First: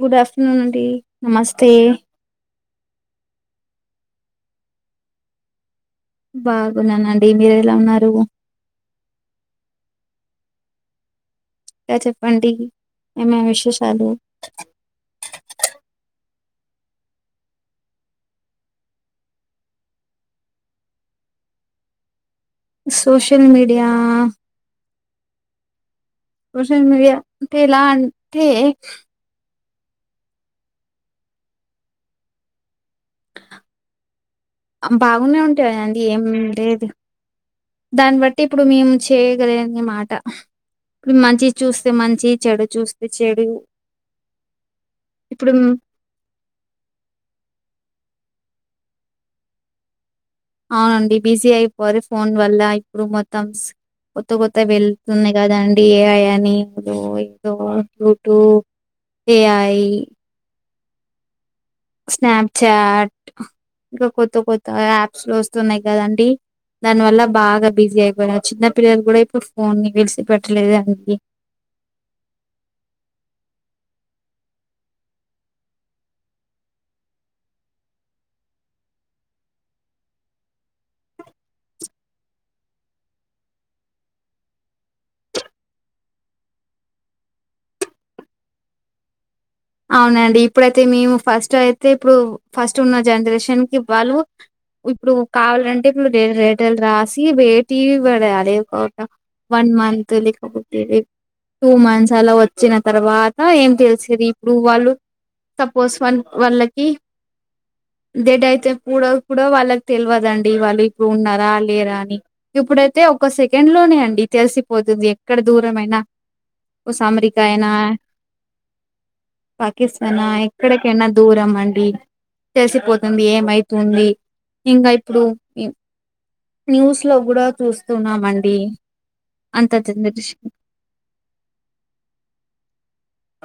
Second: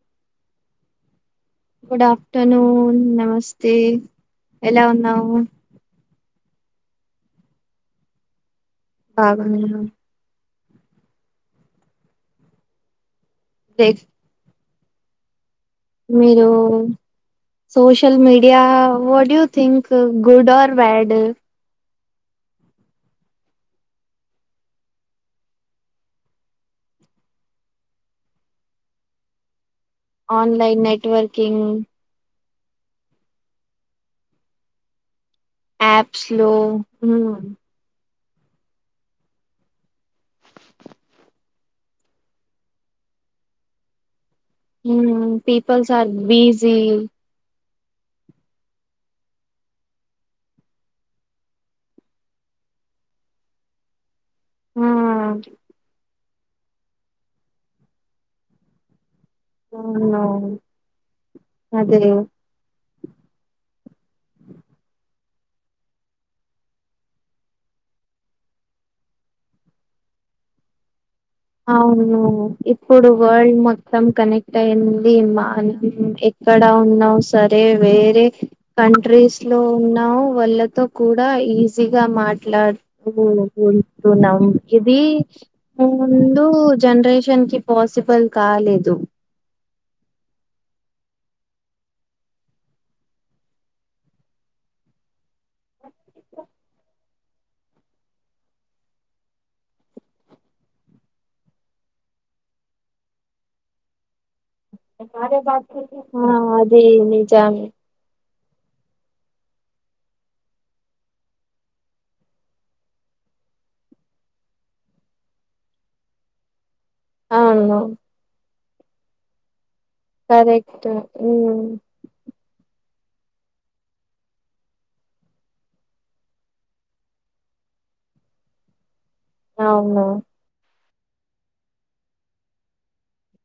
Good afternoon అండి నమస్తే hello నమస్తే ఎలా ఉన్నావు బాగున్నానండి మీరు ఎలా ఉన్నారు బాగున్నాం గ చెప్పండి ఏమేం లైక్ విశేషాలు మీరు social media what you think good or bad social media social media అంటే ఎలా అంటే ఆన్లైన్ నెట్వర్కింగ్ అంబా ఉన్నే ఉంటాయండి యాప్స్ ఏమి లో లేదు దాన్ని బ ట్టి ఇప్పుడు మేము చేయగలిగిన మాట ఇప్పుడు మంచి చూస్తే మంచి చెడు చూస్తే చెడు హు ఇప్పుడు పీపుల్స్ ఆర్ బిజీ అవునండి బిజీ అయిపోరి ఫోన్ వల్ల ఇప్పుడు మొత్తంస్ కొత్త కొత్త వెళ్తున్నాయి కదండి ఏఐ అని ఇప్పుడు ఏదో యూట్యూబ్ ఏఐ అవునవును స్నాప్చాట్ ఇంకా కొత్త కొత్త యాప్స్ లో వస్తున్నాయి కదండి దానివల్ల బాగా బిజీ అయిపోయినారు చిన్న పిల్లలు కూడా ఇప్పుడు ఫోన్ ని విడిసి పెట్టలేదు అండి అవును ఇప్పుడు వరల్డ్ మొత్తం కనెక్ట్ అయింది మా ఆహ్ ఎక్కు. ఇక్కడ ఉన్నా సరే వేరే కంట్రీస్ లో ఉన్నా వాళ్ళతో కూడా. ఈజీగా మాట్లాడుతు ఉంటున్నాం ఇది. ముందు జనరేషన్ కి పాసిబుల్ కాలేదు. అవునండి ఇప్పుడైతే మేము ఫస్ట్ అయితే ఇప్పుడు ఫస్ట్ ఉన్న జనరేషన్ కి వాళ్ళు. ఇప్పుడు కావాలంటే ఇప్పుడు రెండు లెటర్లు రాసి. వేటీవి పడయాలి ఒక ఒక వన్ మంత్ లేకపోతే. టూ మంత్స్ అలా వచ్చిన తర్వాత ఏం తెలిసేది. ఇప్పుడు వాళ్ళు సపోస్ వాలు ఆ అది వాళ్ళకి నిజమే డెడ్ అయితే కూడా ఇప్పుడు వాళ్ళకి తెల్వదండి వాళ్ళు ఇప్పుడు ఉన్నారా లేరా అని ఇప్పుడైతే ఒక సెకండ్ లోనే అండి. తెలిసిపోతుంది ఎక్కడ దూరమైన ఓసు అమెరికా అయినా. అవును పాకిస్తానా కరెక్ట్ ఎక్కడికైనా ఉమ్, దూరమండి తెలిసిపోతుం. ఏమైతుంది ఇంకా ఇప్పుడు ఏం. న్యూస్ లో గుడా చూస్తున్నామండి అంత అవును చెంది.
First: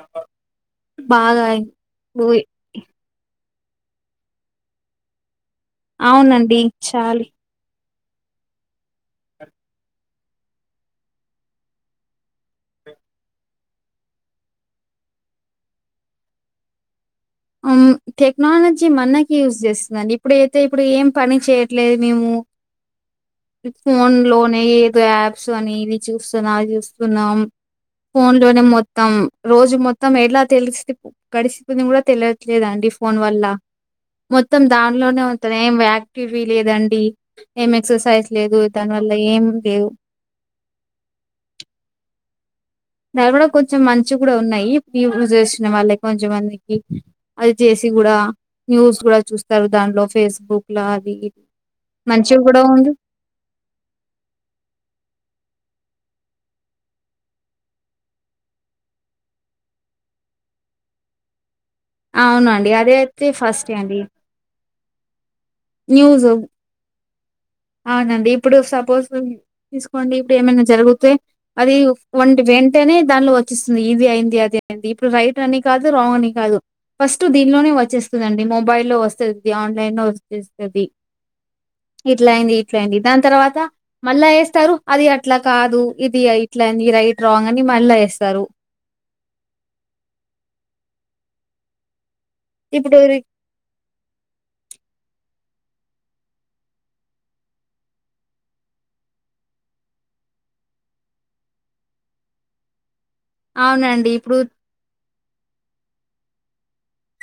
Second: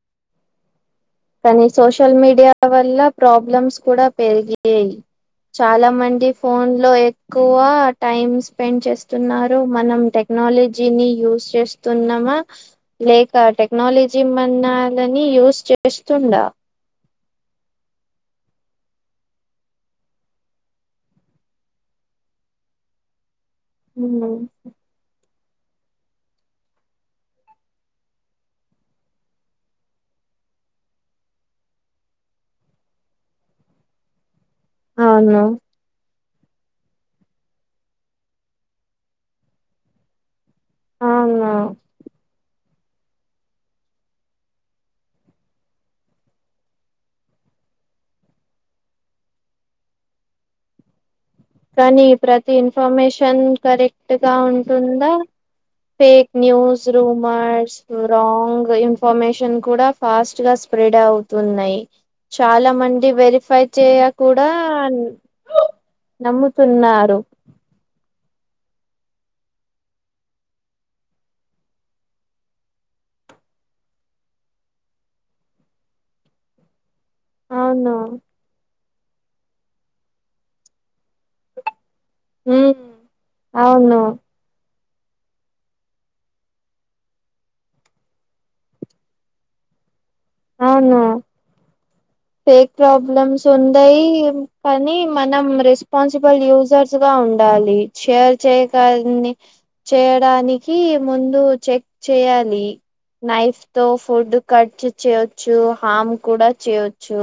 ఆహ్. కానీ సోషల్ మీడియా వల్ల ప్రాబ్లమ్స్ కూడా పెరిగాయి. చాలా మంది అవునండి ఫోన్ లో చాలి ఎక్కువ టైమ్ స్పెండ్ చేస్తున్నారు మనం టెక్. టెక్నాలజీని యూస్ చేస్తున్నామా లేక టెక్నాలజీ మనాలని యూస్ చేస్. చేస్తుందా. ఉమ్. టెక్నాలజీ మనకి యూజ్ చేస్తుందండి ఇప్పుడయితే ఇప్పుడు ఏం పని చేయట్లేదు మేము. ఫోన్ లోనే ఏదో యాప్స్ అనేది చూస్తున్నాం అదీ చూస్తున్నాం. ఫోన్ లోనే మొత్తం రోజు మొత్తం ఎలా తెలిసి గడిసిపోంది కూడా తెలియట్లేదండి. ఈ ఫోన్ వల్ల. మొత్తం దాంట్లోనే అవును ఉంటంది ఏం ఆక్టివిటీ లేదండి ఏం ఎక్సర్సైజ్. లేదు దాని వల్ల ఏం లేవు. అవునా. దాని కూడా కొంచెం మంచి కూడా ఉన్నాయి [unintelligible] చేసిన వాళ్ళాకి కొంచెం మందికి అది చేసి. కూడా న్యూస్ కూడా చూస్తారు దాంట్లో ఫేస్బుక్ లో అది. కానీ మంచిగా ప్రతి కూడా ఉంది ఇన్ఫర్మేషన్ కరెక్ట్ గా ఉంటుందా. Fake news rumours wrong information కూడా ఫాస్ట్ గా స్ప్రెడ్. అవుతున్నాయి అవునండి చాలా అదే మంది అయితే వెరిఫై ఫస్ట్ అండి చేయకూడా. న్యూస్ నమ్ముతున్నారు. అవునండి ఇప్పుడు సపోజ్ తీసుకోండి ఇప్పుడు ఏమైనా జరుగుతే అది వంటి వెంటేనే. దానిలో వచ్చిస్తున్నాయి ఇది అయింది అది అయింది ఇప్పుడు రైట్ అని కాదు రాంగ్ అని కాదు. ఫస్ట్ దీనిలోనే అవును వచ్చేస్తున్నాయండి మొబైల్లో. ఆన్లైన్ లో వచ్చేస్తేది. ఇట్లా అయింది ఉమ్ ఇట్లాయింది దాని తర్వాత అవును మళ్ళా ఎస్తారు. అది అట్లా కాదు ఇది అట్లని రైట్ రాంగ్ అని మళ్ళా వేస్తారు. అవునా. ఫేక్ ఇప్పుడు ప్రాబ్లమ్స్ ఉన్నాయి కానీ మనం. రెస్పాన్సిబుల్ యూజర్స్ గా ఉండాలి షేర్ చేయడాన్ని చేయడానికి. కి ముందు చెక్ చేయాలి. నైఫ్ తో అవునండి. ఫుడ్ ఇప్పుడు కట్ చేయచ్చు హామ్ కూడా చేయొచ్చు.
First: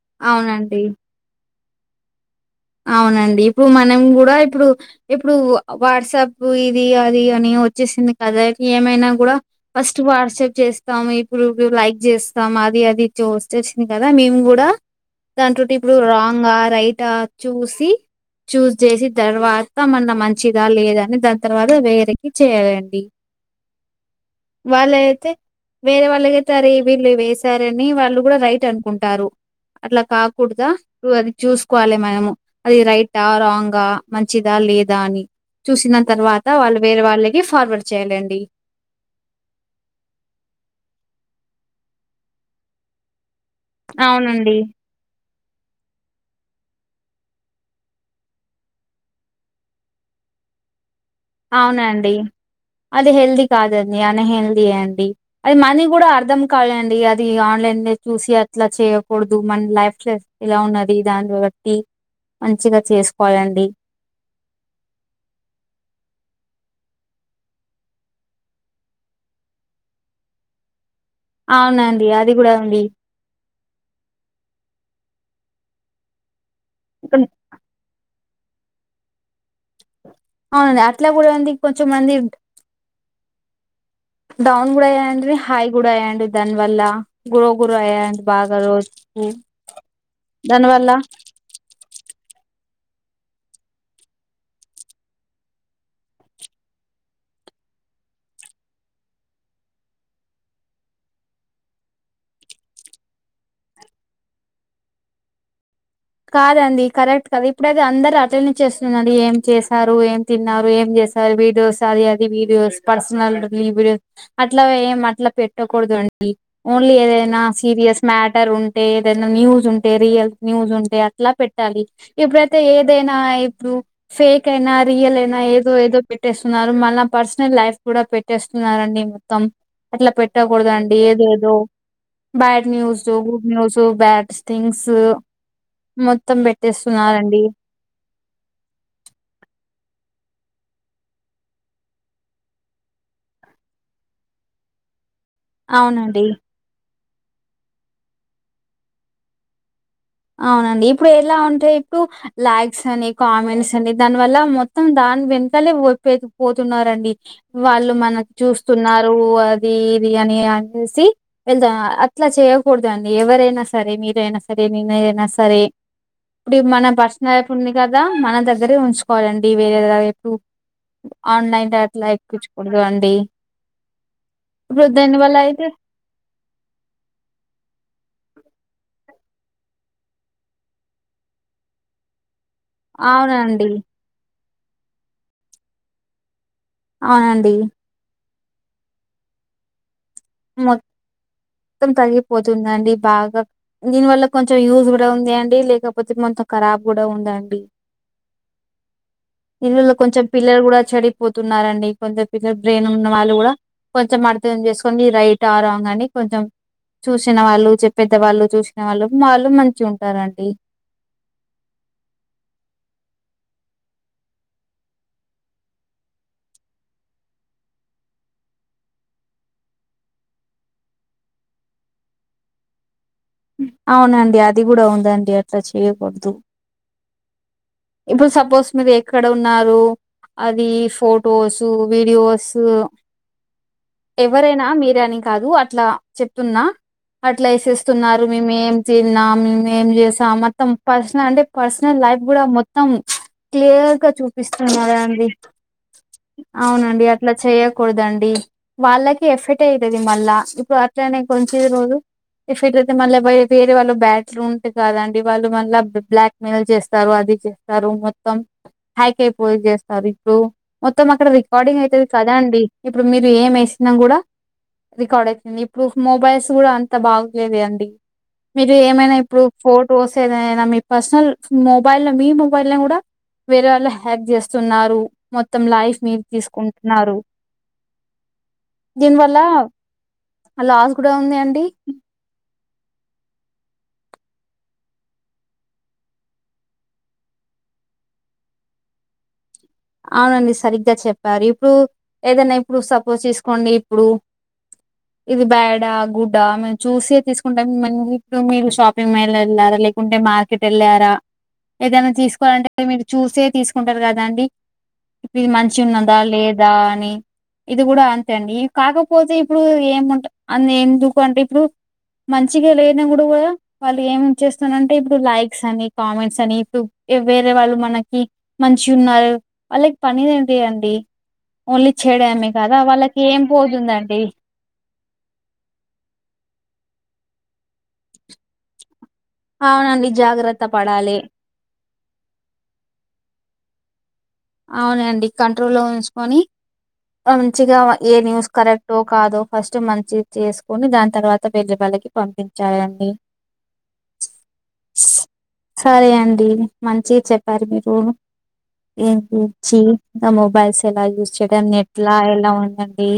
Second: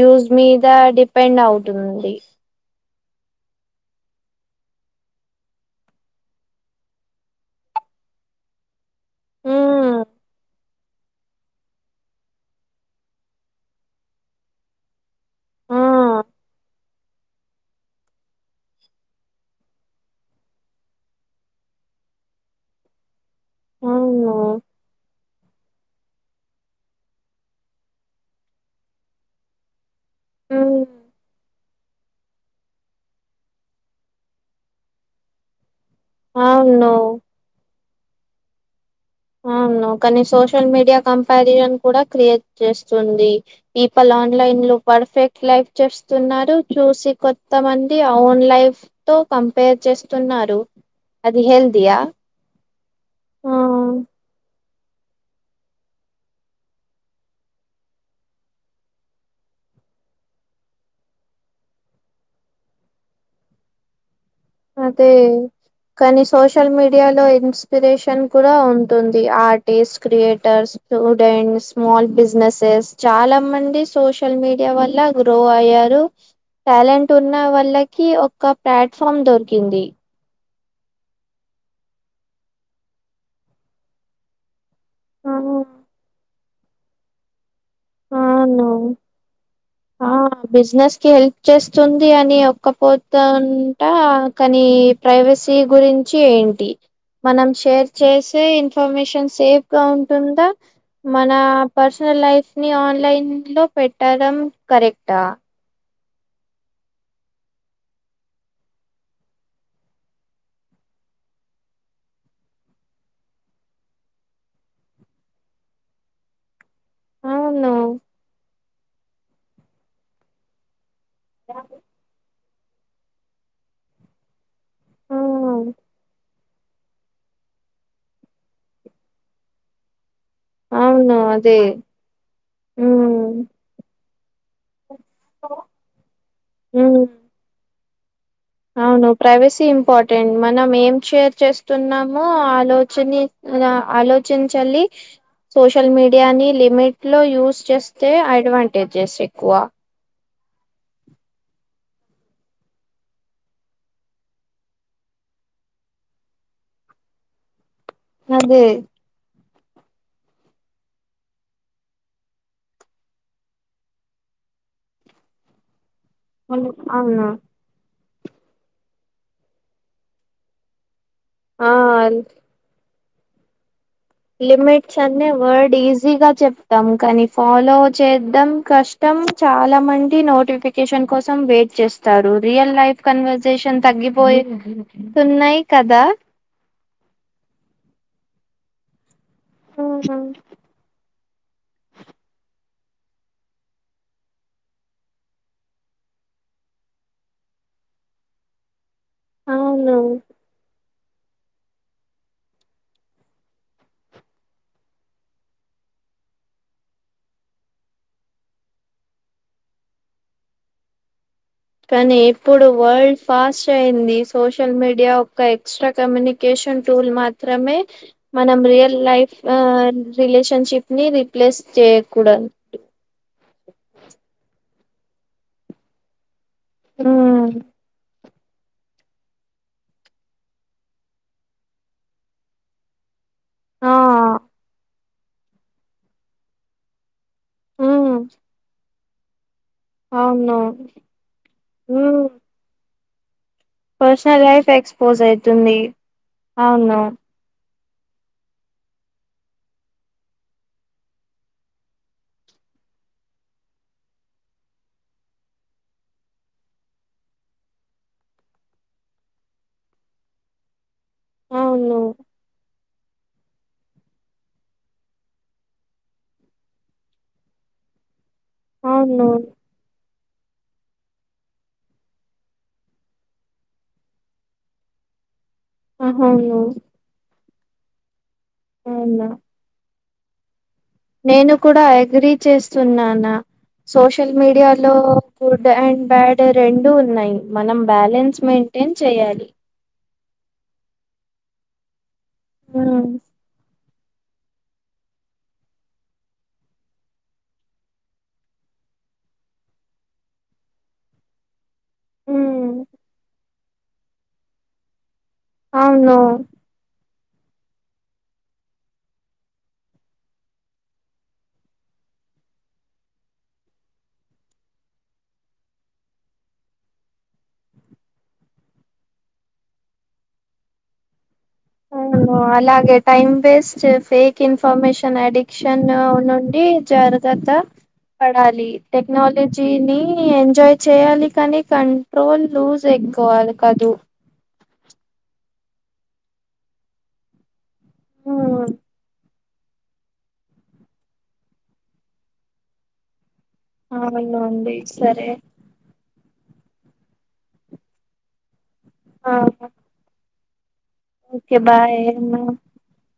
యూజ్ మీద అవునండి. డిపెండ్ అవుతుంది. అవునండి ఇప్పుడు మనం కూడా ఇప్పుడు ఇప్పుడు వాట్సాప్ ఇది అది అని వ వచ్చెసింది కద ఏమైన కూడ ఉమ్ ఫస్ట్ వాట్సప్ చేస్తాము ఇప్పుడు లైక్ చేస్తాము అది అది చూస్త వచ్చెసింది కదా మేము కూడా దాంతో ఆ ఇప్పుడు రాంగా రైట సంమధ మంచిదా లేదా అని దాని తర్వాత వేరకి చేయాలండి. అవును వాళ్ళైతే వేరే వాళ్ళకైతేరే వీళ్ళు వేసారని వాళ్ళు కూడా రైట్ అనుకుంటారు అట్లా కాకూడద ఉమ్ నువ్వు అది చూసుకోవాలి మనము అది రైటా రాంగా మంచిదా లేదా అని చూసిన తర్వాత వాళ్ళు అవును వేరే వాళ్ళకి ఫార్వర్డ్ చేయాలండి. అవును కానీ సోషల్ మీడియా కంపారిజన్ కూడా క్రియేట్ చేస్తుంది. ఈ ఫల్ అవునండి ఆన్లైన్లు పర్ఫెక్ట్ లైక్ చేస్తున్నారు చూసి కొత్తమంది ఓన్ లైఫ్ తో కంపేర్ చేస్తున్నా రు అది హేల్దియా అవునండి అది హేల్ది కాదంది అనహేల్ది అడి అది మనీ కూడా అర్థం కాలండి అది ఆన్లైన్ చూసి అట్లా చేయకూడదు మ లైఫ్లె ఇలా ఉన్నది దానిబట్టి మంచిగా చేసుకోవాలండి. అదే కానీ సోషల్ మీడియా లో ఇన్స్పిరేషన్ కూడా ఉంటుంది ఆర్టిస్ట్ క్రియేటర్స్ స్టూడెంట్స్ అవునండి స్మాల్ అది కూడా ఉంది బిజినెసెస్ చాలా మంది సోషల్ మీడియా వల్ల గ్రో అయ్యారు టాలెంట్ ఉన్న వాళ్ళకి ఒక ప్లాట్ఫామ్ దొర కింది అవునండి అట్లా కూడా అంది కొంచెంమంది డౌన్ కూడా అయండ హై అవును కూడా అయ్యరండి దాని వల్ల గ్రో గుర అయ్యారండి బాగా అవును రోజు మి ఆ బిజినెస్ కి హెల్ప్ చేస్తుంది అని ఓ తకపోతఅంట కానీ ప్రైవసీ గురించి ఏంటి మనం షేర్ చేసే ఇన్ఫర్మేషన్ సేఫ్ గా ఉంటుందా మన పర్సనల్ లైఫ్ ని ఆన్లైన్ లో పెట్టడం కరెక్టా కాదండి కరెక్ట్ ఇప్పుడైతే అందరు అట్లనే చేస్తున్నారండి ఏం చేశారు ఏం తిన్నారు ఏం చే వీడియోస్ అది అది వీడియోస్ పర్సనల్ వీడియోస్ అట్లా ఏం అట్లా పెట్టకూడదు అ [inaudible] ఓన్లీ ఏదైనా అవును సీరియస్ మ్యాటర్ ఉంటే ఏదైనా న్యూస్ ఉంటే రియల్ న్యూస్ ఉంటే అ ట్లా పెట్టాలి ఇప్పుడైతే ఏదైనా ఇప్పుడు ఫేక్ ఐనా రియల్ ఆ ఐనా ఏదో ఏదో పె పేట్టేస్తున్నారు మళ్ళ పర్సనల్ లైఫ్ కూడా పెట్టేస్తున్నారండి మొత్తం అట్లా పె పేట్టకూడదాండి అవును ఏదో ఏదో అదే bad news, um good news, bads things మొత్తం ఉమ్ పెట్టేస్తున్నారండి అవును ప్రైవసీ ఇంపార్టెంట్ మనం ఏం షేర్ చేస్తున్నామో ఆలోచనె అల ఆలోచించాలి సోషల్ అవునండి మీడియాని లిమిట్ లో యూస్ చేస్తే అడ్వాంటేజెస్ ఎక్కువ అవునండి ఇప్పుడు ఎలా అంటే ఇప్పుడు లైక్స్ అని కామెంట్స్ అని దానివల్ల మొత్తం దా దాని వెనకలే వపె పోతున్నరండి వాళ్ళు మనకి అదే చూస్తున్నారు ఇది ఇది అని అనేసి వెళ్దాం అట్లా చేయకూడదు అండి ఎవరైనా సరే మీరైనా సరే ఎదయినా సరే ఇప్పుడు అవును మన అవును పర్సనలు ఉంది కదా మన దగ్గరే ఉంచుకోవాలండి వేరే దగ ఎప్పుడు ఆ ఆన్లైన్ అట్లా ఎక్కుకించకూడదు అండి ఇప్పుడు లిమిట్స్ అన్ని దానివల్ల అయితే వర్డ్ ఈజీగా చెప్తాం కానీ ఫాలో చే కష్టం చాలా మంది నోటిఫికేషన్ కోసం వెయిట్ చేస్తారు రియల్ లైఫ్ అవునండి. కన్వర్సేషన్ తగ్గిపోయి ఉన్నాయి కదా అవునండి ఆహా మొ మొత్తం తగ్గిపోతుందండి బాగా దీనివల్ల కొంచెం యూజ్ కూడా ఉంది అండి లేకపోతే కరాబ్ కూడా ఉందండి ఇల్లులో అవును కొంచెం పిల్లలు కూడా చెడి పోతున్నారండి కొందరు పిల్లలు బ్రెయిన్ ఉన్న వాళ్ళు కూడా కొంచెం అర్థం చేసు రైట్ ఆ రాంగ్ అని కొంచెం చూసిన వాళ్ళు చెప్పే పెద్దవాళ్ళు చూసిన వాళ్ళు వాళ్ళు మంచిగా ఉంటారండి కానీ ఇప్పుడు వరల్డ్ ఫాస్ట్ అయింది సోషల్ మీడియా ఒక ఎక్స్ట్రా కమ్యూనికేషన్ టూల్ మాత్రమే మనం రియల్ లైఫ్ రిలేషన్షిప్ ని రిపీట్ చేయకూడదు అవునండి అది కూడా ఉందండి అట్లా చేయకూడదు ఉ ఇప్పుడు సపోజ్ మీరు ఎక్కడ ఉన్నారు అది ఫొటోసు వీడియోస్ ఆ ఎవరైనా మీరని కాదు అట్లా చెప్తున్నా అట్లా ఉమ్ వేసేస్తున్నారు మేము ఏం తిన్నాము ఏం చేసాము అవును మొత్తం పర్సనల్ అంటే పర్సనల్ ఉమ్ లైఫ్ కూడా మొత్తం క్లియర్గా పర్సనల్ లైఫ్ చూపిస్తున్నారు ఎక్స్పోజ్ అండి అయితుంది అవును అవునండి అట్లా చేయ కూడదండి వాళ్ళకి ఎఫెక్ట్ అయితది మళ్ళా ఇప్పుడు అట్లనే కొంచది రోజు ఎఫెక్ట్ అయితే మళ్ళీ వేరే వాళ్ళు బ్యాసు ఉంటయి కదండి వాళ్ళు మళ్ళా బ్లాక్ మెయిల్ చేస్తారు అది స్తారు మొత్తం హ్యాక్ అయిపోయి చేస్తారు ఇప్పుడు మొత్తం అక్కడ రికార్డింగ్ అవును అయితది కదా అండి ఇప్పుడు మీరు ఏమేస్త కూడా రికార్డ్ అయితుంది ఇప్పుడు మొబైల్స్ కూడా అంత బాగులేది అండి. మీరు ఏమైనా అవును ఇప్పుడు ఫొటోస్ ఏదైనా మీ పర్సనల్ మొబైల్ లో మీ మొబైల్ ల కూడా వేరే వాళ్ళ హ్యాక్ చేస్తున్నారు మొత్తం లైఫ్ రి అవును తీసుకుంటున్నారు అవునా దీనివల్ల నేను కూడా అగ్రి చేస్తున్నానా సోషల్ మీడియాలో గుడ్ అండ్ బ్యాడ్ రెండు ఉన్నాయి మనం బ్యాలెన్స్ మెయి టేన్ చేయాలి అవునండి సరిగ్గా చెప్పారు ఇప్పుడు ఏదైనా ఇప్పుడు ఉమ్, సపోజ్ తీసుకోండి ఇప్పుడు ఇది బ్యాడా గుడ్డా మేము చూసే తీసుకుంటాం ఇప్పుడు మీ షాపింగ్ మల్ వెళ్ళాల లేకుంటే మార్కెట్ వెళ్ళారా ఏదైనా తీసుకోవాలంటే ఉమ్, మీరు చూసే తీసుకుంటారు కదా ఇది మంచిగా అవును ఉన్నదా లేదా అని ఇది కూడా అంతే అండి కాకపోతే ఇప్పుడు ఏముంట అ ఎందుకు అంటే ఇప్పుడు మంచిగా లేనపుడు కూడా కూడా వాళ్ళు ఏం చేస్తునంటే ఇప్పుడు లైక్స్ అని కామెంట్స్ అని ఇప్పుడు వేరే వాళ్ళు మనకి మంచి ఉన్నారు వాళ్ళకి పనిది ఏంటి అండి ఓన్లీ చే అవును అలాగే time waste fake information addiction నుండి జరు తత పడాలి టెక్నాలజీని అవునండి జాగ్రత్త ఎంజాయ్ పడాలి చేయాలి కానీ క ట్రోల్ లూజ్ ఎక్కువ అది కాదు అవునండి కంట్రోల్లో ఉంచుకొని మనం మంచిగా ఏ న్యూస్ ఉమ్, కరెక్టో కాదో ఫస్ట్ మనం చెక్ చేసుకొని దాని తర్వాత వెళ్ళే వాళ్ళకి పంపించాలండి అవునండి సరే టి మంచిగా చెప్పారు మీరు ఏం తీర్చి నా మొబైల్స్ ఎలా యూస్ ఓకే చేయడం బాయ్ నెట్లా ఎలా ఉంటంది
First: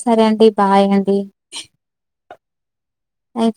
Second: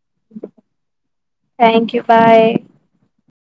సరే అండి బాయ్ అండి థ్యాంక్ యూ బాయ్ థం